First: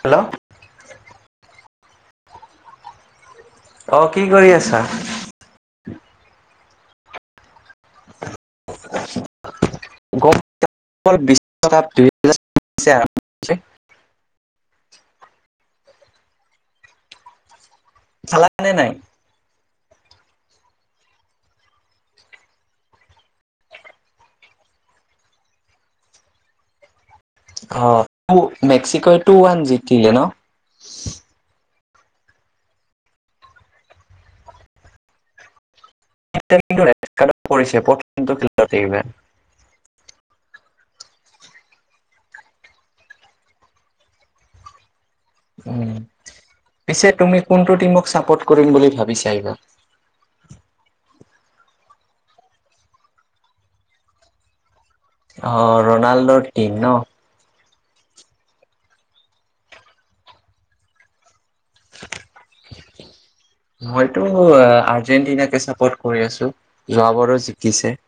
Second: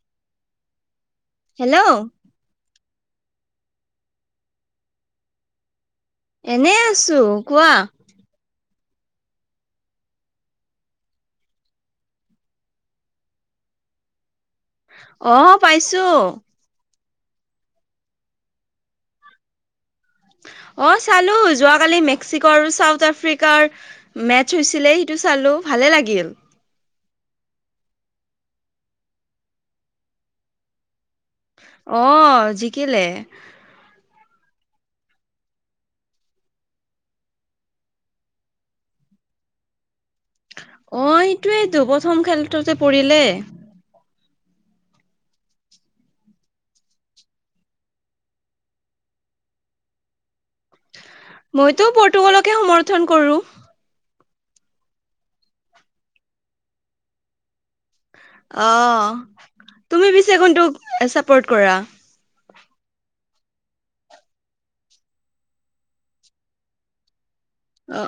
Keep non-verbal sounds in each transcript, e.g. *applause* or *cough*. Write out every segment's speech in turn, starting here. Hello hello অ কি কৰি আছা এনে আছো কোৱা বিশ্বকাপ দুহেজাৰ আৰম্ভ হৈছে *unintelligible* অহ পাইছো চালা নে নাই অ চালো যোৱাকালি মেক্সিকো আৰু চাউথ আফ্ৰিকাৰ মেচ হৈছিলে সেইটো চালো ভালে লাগিল অ মেক্সিকো টু ওৱান জিকিলে ন অহ জিকিলে পৰিছে পৰ্যন্ত খেলতেব *unintelligible* অ এইটোৱেটো প্ৰথম খেলতে পৰিলে উম পিছে তুমি কোনটো টিমক চাপৰ্ট কৰিম বুলি ভাবিছা এইবাৰ মইতো পৰ্তুগালকে সমৰ্থন কৰো অ ৰনাল্ড টিম ন অ তুমি পিছে কোনটোক চাপৰ্ট কৰা মইতো আৰ্জেন্টিনাকে চাপৰ্ট কৰি আছো যোৱাবাৰো জিকিছে অ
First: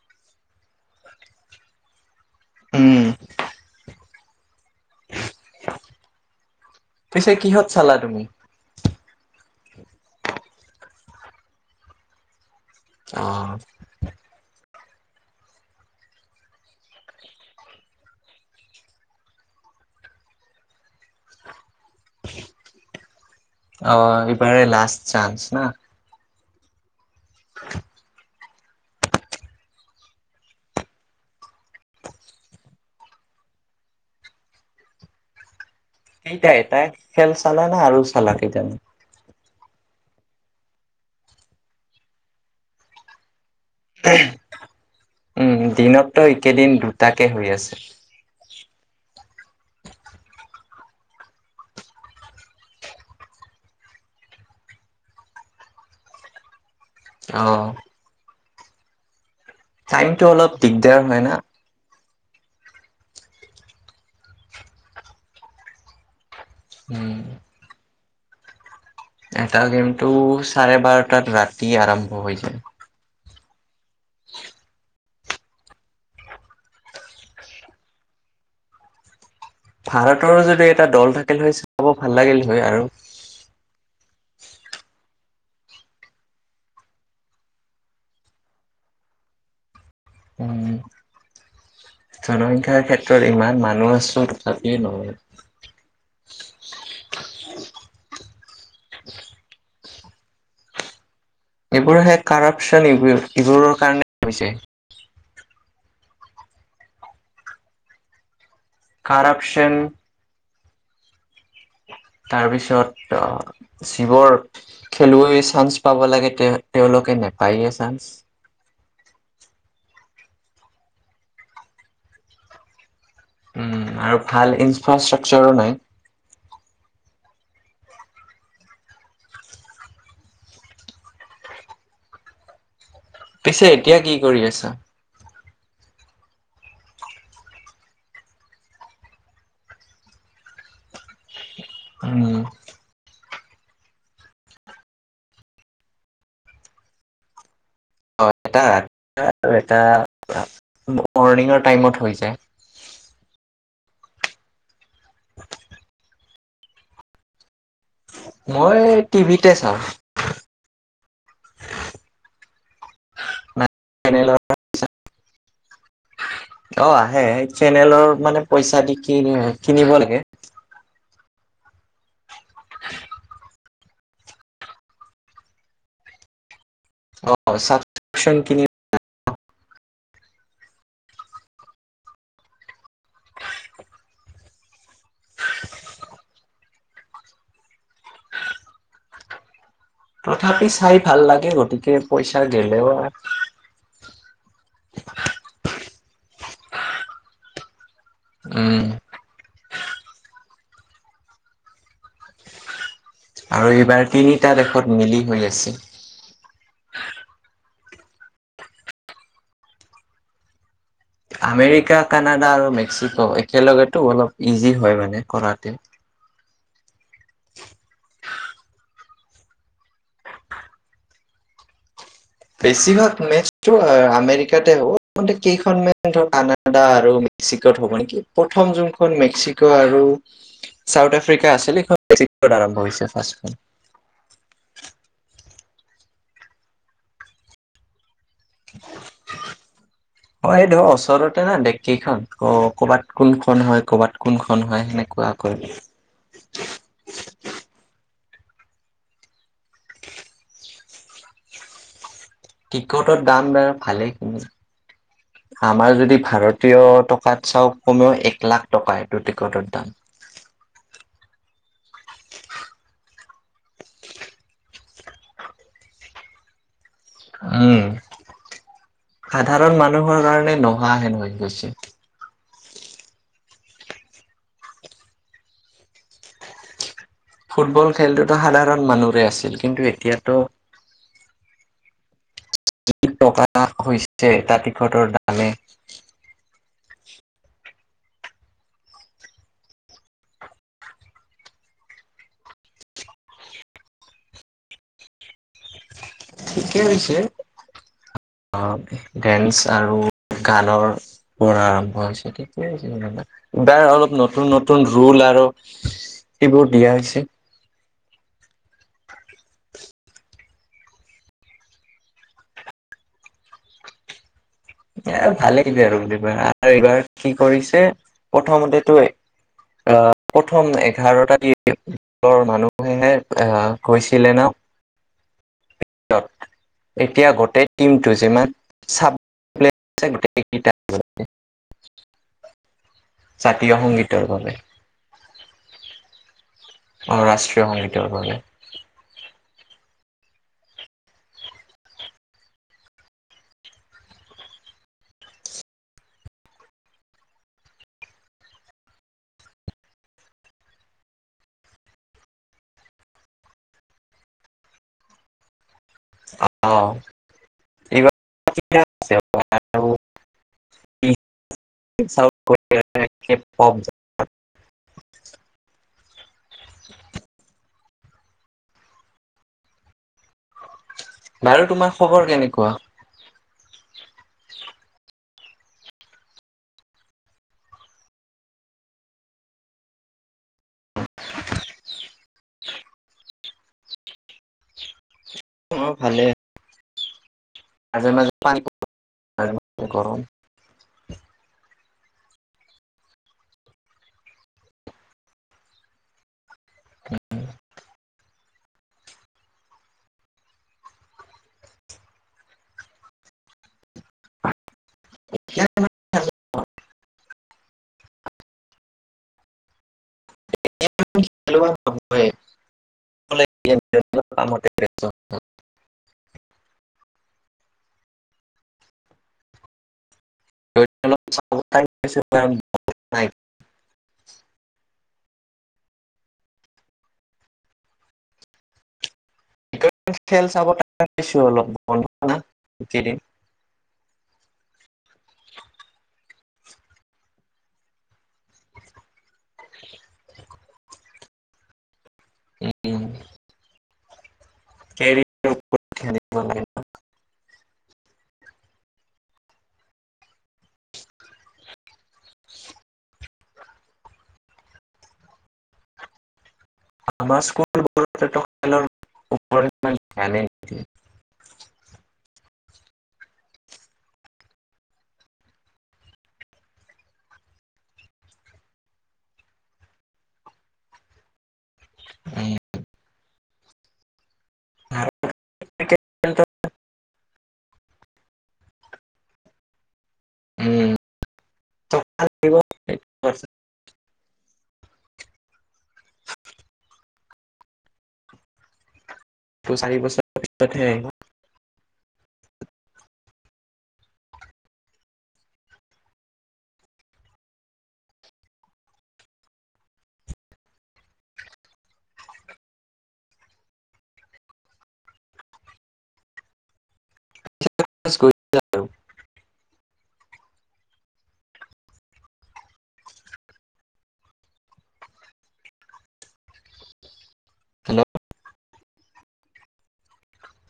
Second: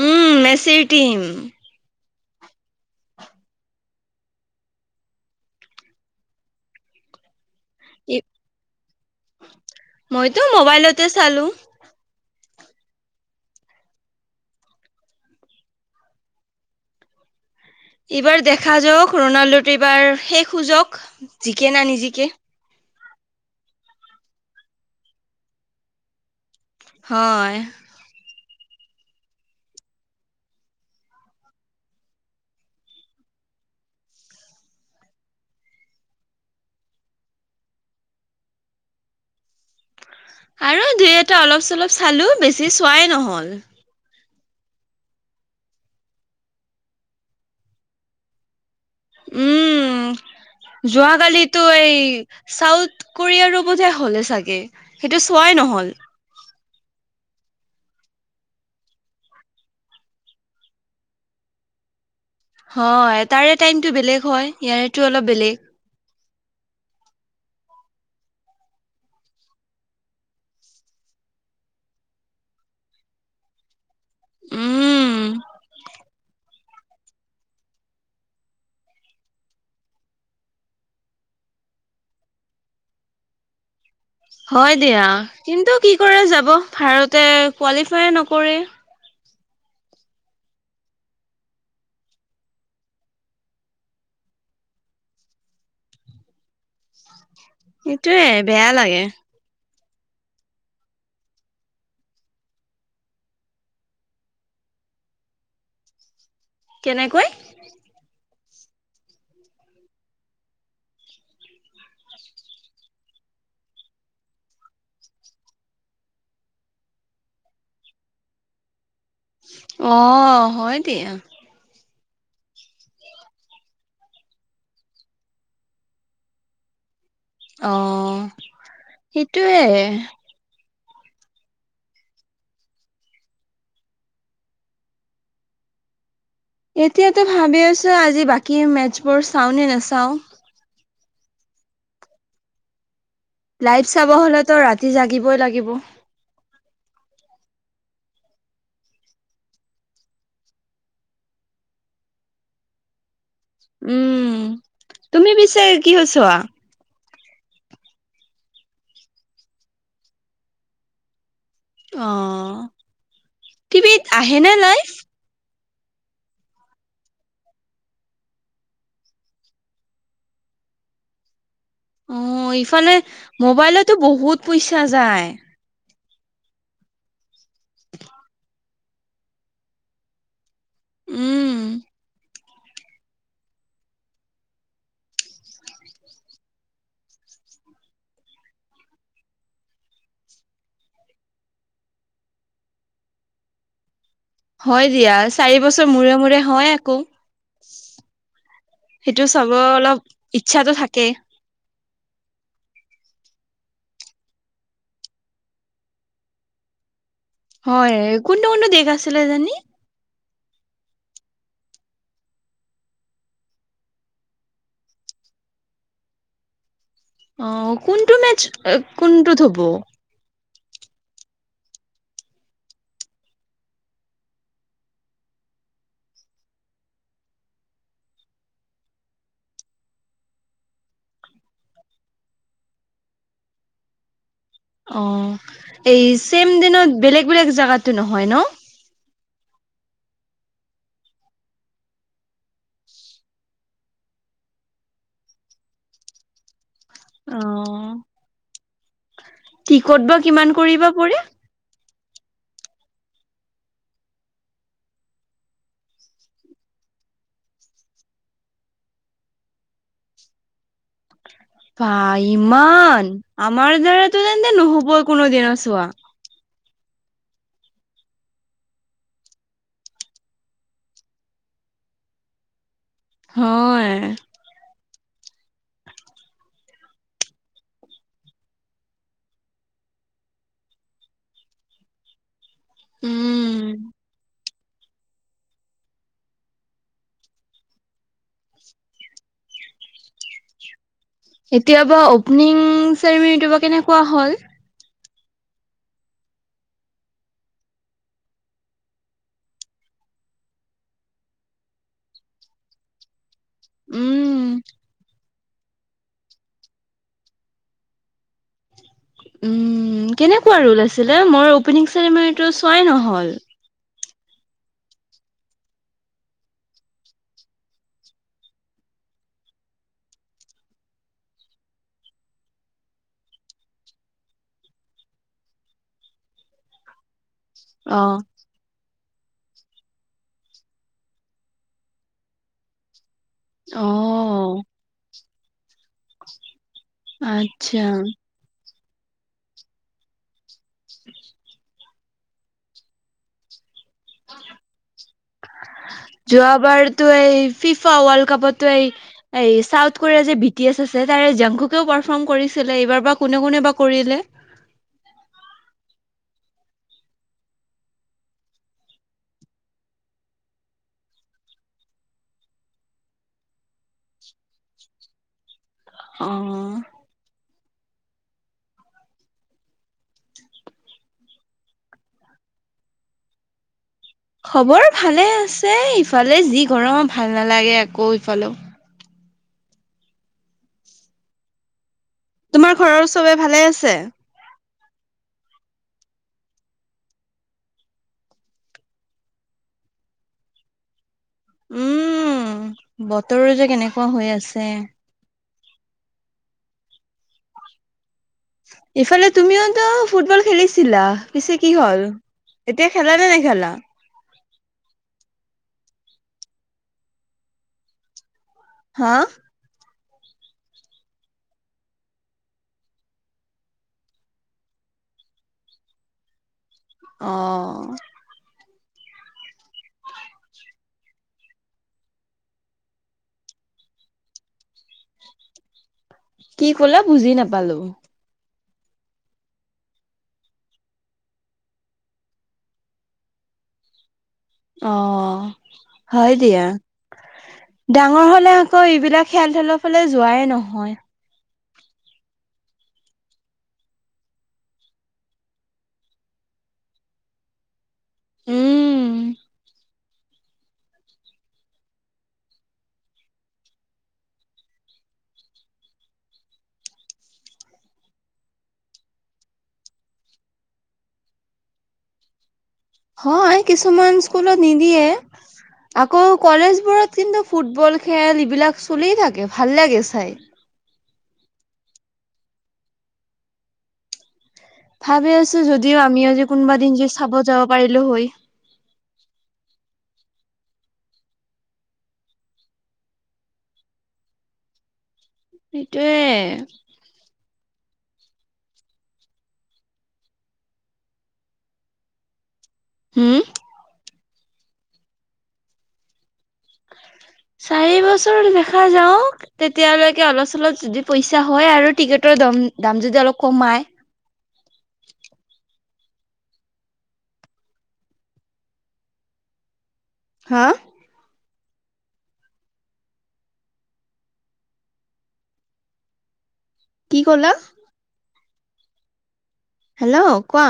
উম মেচিৰ টিম উম পিছে কিহত চালা তুমি ই- মইতো মোবাইলতে চালো অহ এইবাৰ দেখা যাওক ৰনাল্ডোত এইবাৰ শেষ যোজক জিকে না নিজিকে অ এইবাৰে লাষ্ট চান্স না হয় সেইটাই এ তাই খেল চালা না আৰু চালা কেইটামান আৰু দুই এটা অলপ চলপ চালো বেছি চোৱাই নহল উম দিনতো এইকেদিন দুটাকে হৈ আছে উম যোৱাকালিতো এই চাউথ কোৰিয় পধে হ'লে চাগে সেইটো চোৱাই নহল অহ টাইমটো অলপ দিগদাৰ হয় না হয় তাৰে টাইমতটো বেলেগ হয় ইয়াৰেতো অলপ বেলেগ উম এটা গেমটো চাৰে বাৰটাত ৰাতি আৰম্ভ হৈ যায় উম ভাৰতৰো যদি এটা দল থাকিল হয় চাব ভাল লাগিল হয় আৰু হয় দিয়া কিন্তু কি কৰে যাব ভাৰতে কোৱালিফাই নকৰে উম জনসংখ্যাৰ ক্ষেত্ৰত ইমান মানুহ আছো তথাপি নহয় সেইটোৱে বেয়া লাগে এইবোৰহে কাৰেপচন এইবোৰৰ কাৰণে হৈছে কেনেকৈ কাৰাপচন তাৰপিছত যিবোৰ খেলুৱৈ চান্স পাব লাগে তেওঁ তেওঁলোকে নেপায়েই চান্স অহ হয় দিয়া উম আৰু ভাল ইনফ্ৰাষ্ট্ৰাকচাৰো নাই অ সেইটোৱে পিছে এতিয়া কি কৰি আছ এতিয়াতো ভাবি আছো আজি বাকী মেচছবোৰ চাওঁ নে নাচাওঁ উম লাইট চাব হ'লেতো ৰাতি জাগিবই লাগিব এ আৰু এটা মৰ্ণিঙৰ টাইমত হৈ যায় উম তুমি পিছে কিহত চোৱা মই টিভিতে চাওঁ অ টিভিত চেনেলৰ আহে নে লাইভ অ আহে চেনেলৰ মানে পইচা দি কিনি কিনিব লাগে অ ইফালে মোবাইলত টো বহুত পইচা যায় অ ছাবক্ৰিপ্যন কিনি উম, *unintelligible* তথাপি চাই ভাল লাগে গতিকে পইচা গেলেও হয় দিয়া চাৰি বছৰ মূৰে মূৰে হয় আকৌ উম সেইটো চাব অলপ ইচ্ছাটো থাকে আৰু এইবাৰ তিনিটা দেশত মিলি হৈ আছে হয় কোনটো কোনটো দেশ আছিলে জানি আমেৰিকা কানাডা আৰু মেক্সিকো একেলগেতো অলপ ইজি হয় মানে কৰাতে অ কোনটো মেচ কোনটোত হব বেছিভাগ মেচটো আমেৰিকাতে হ'ব কেইখন মেচট কানাডা আৰু মেক্সিকোত হ'ব নেকি প্ৰথম যোনখন মেক্সিকো আৰু চাউথ আফ্ৰিকা আছিল সেইখন মেক্সিকোত আৰম্ভ হৈছে অ এই ছেম দিনত বেলেগ বেলেগ জেগাততো নহয় ন হয় এই ধৰ ওচৰতে না দেশকেইখন অ কবাত কোনখন হয় কৰবাত কোনখনন হয় সেনেকুৱা কৈ অ টিকট বা কিমান কৰিবা পৰি টিকটৰ দাম বাৰ ভালেইখিনি আমাৰ যদি ভাৰতীয় টকাত চাওক কমেও এক লাখ টকা এইটো টিকটৰ দাম বা ইমান আমাৰ দ্বাৰাতো তেন্তে নহ'ব কোনোদিনে চোৱা উম সাধাৰণ মানুহৰ কাৰণে নোহোৱা হৈ গৈছে হয় ফুটবল খেলটোতো সাধাৰণ মানুহৰে আছিল কিন্তু এতিয়াতো টকা হৈছে তাত ফটৰ ডালে এতিয়াবা অপেনিং চেৰিমনীটোৰ বা কেনেকুৱা হ'ল ঠিকেই হৈছে ডেন্স আৰু গানৰ পৰা আৰম্ভ হৈছে ঠিকেই হৈছে যো বাৰ অলপ উম। নতুন নতুন ৰুল আৰু সেইবোৰ দিয়া হৈছে উ কেনেকুৱা ৰোল আছিলে মই অপেনিং চেৰিমনীটো চোৱাই নহ'ল এ ভালেখিনি আৰু বিব আৰু এইবাৰ কি কৰিছে প্ৰথমতেতো আহ প্ৰথম এঘাৰটা দি মানুহেনে আহ গৈছিলে ন এতিয়া গোটে ই অ'। টিমটো যিমান চাপ *unintelligible* জাতীয় সংগীতৰ বাবে অ', *inaudible* অ ৰাষ্ট্ৰীয় আচ্ছা। সংগীতৰ বাবে *inaudible* যোৱাবাৰতো এই ফিফা ৱৰ্ল্ড কাপতো এই চাউথ কোৰিয়াৰ যে বি টি এছ আছে তাৰে জাংখুকেও পাৰফৰ্ম কৰিছিলে এইবাৰ বা কোনে কোনে বা কৰিলে অহ এইবাৰ *inaudible* অ বাৰু তোমাৰ খবৰ কেনেকুৱা খবৰ ভালে আছে ইফালে যি গৰম ভাল নালাগে আকৌ ইফালেও *inaudible* তোমাৰ ঘৰৰ চবে ভালে আছে? অঁ অঁ ভালে মাজে মাজে পাওঁ মাজে মাজে গৰম উম বতৰ যে কেনেকুৱা হৈ আছে ইফালে তুমিওতো ফুটবল খেলিছিলা পিছে কি হল এতিয়া খেলা নে নেখেলা *inaudible* হাঁ *inaudible* অঁ *inaudible* কি কলা বুজি নাপালো খেল চাব টাইম পাইছো অলপ বন্ধ না অঁ হয় দিয়া ডাঙৰ হলে আকৌ এইবিলাক খেল ধেলৰ ফালে যোৱাই নহয় উম কেৰিয়াৰ ওপৰত গুৰুত্ব দিব লাগে উম আমাৰ স্কুলৰ ফালৰ ওপৰত একো কাণে নিদিয়ে হয় কিছুমান স্কুলত নিদিয়ে আকৌ কলেজবোৰত কিন্তু ফুটবল খেল এইবিলাক চলিয়েই থাকে ভাল লাগে চাই উম নিদিয়ে। ভাবি আছো যদি যদিও আমি কোনোবা দিন যে খাব যাব পাৰিলো হয় উম টকা লাগিব এক পাৰচেন সেইটোৱে চাৰিবছৰ পাছত হে আহিব হম চাৰি বছৰ দেখা যাওঁক তেতিয়ালৈকে অলপ চলপ যদি পইচা হয় আৰু টিকেটৰ দম দাম যদি অলপ কমাই কৰি দিয়া আৰু হাঁ কি কলা? হেল্ল'। হেল্ল' কোৱা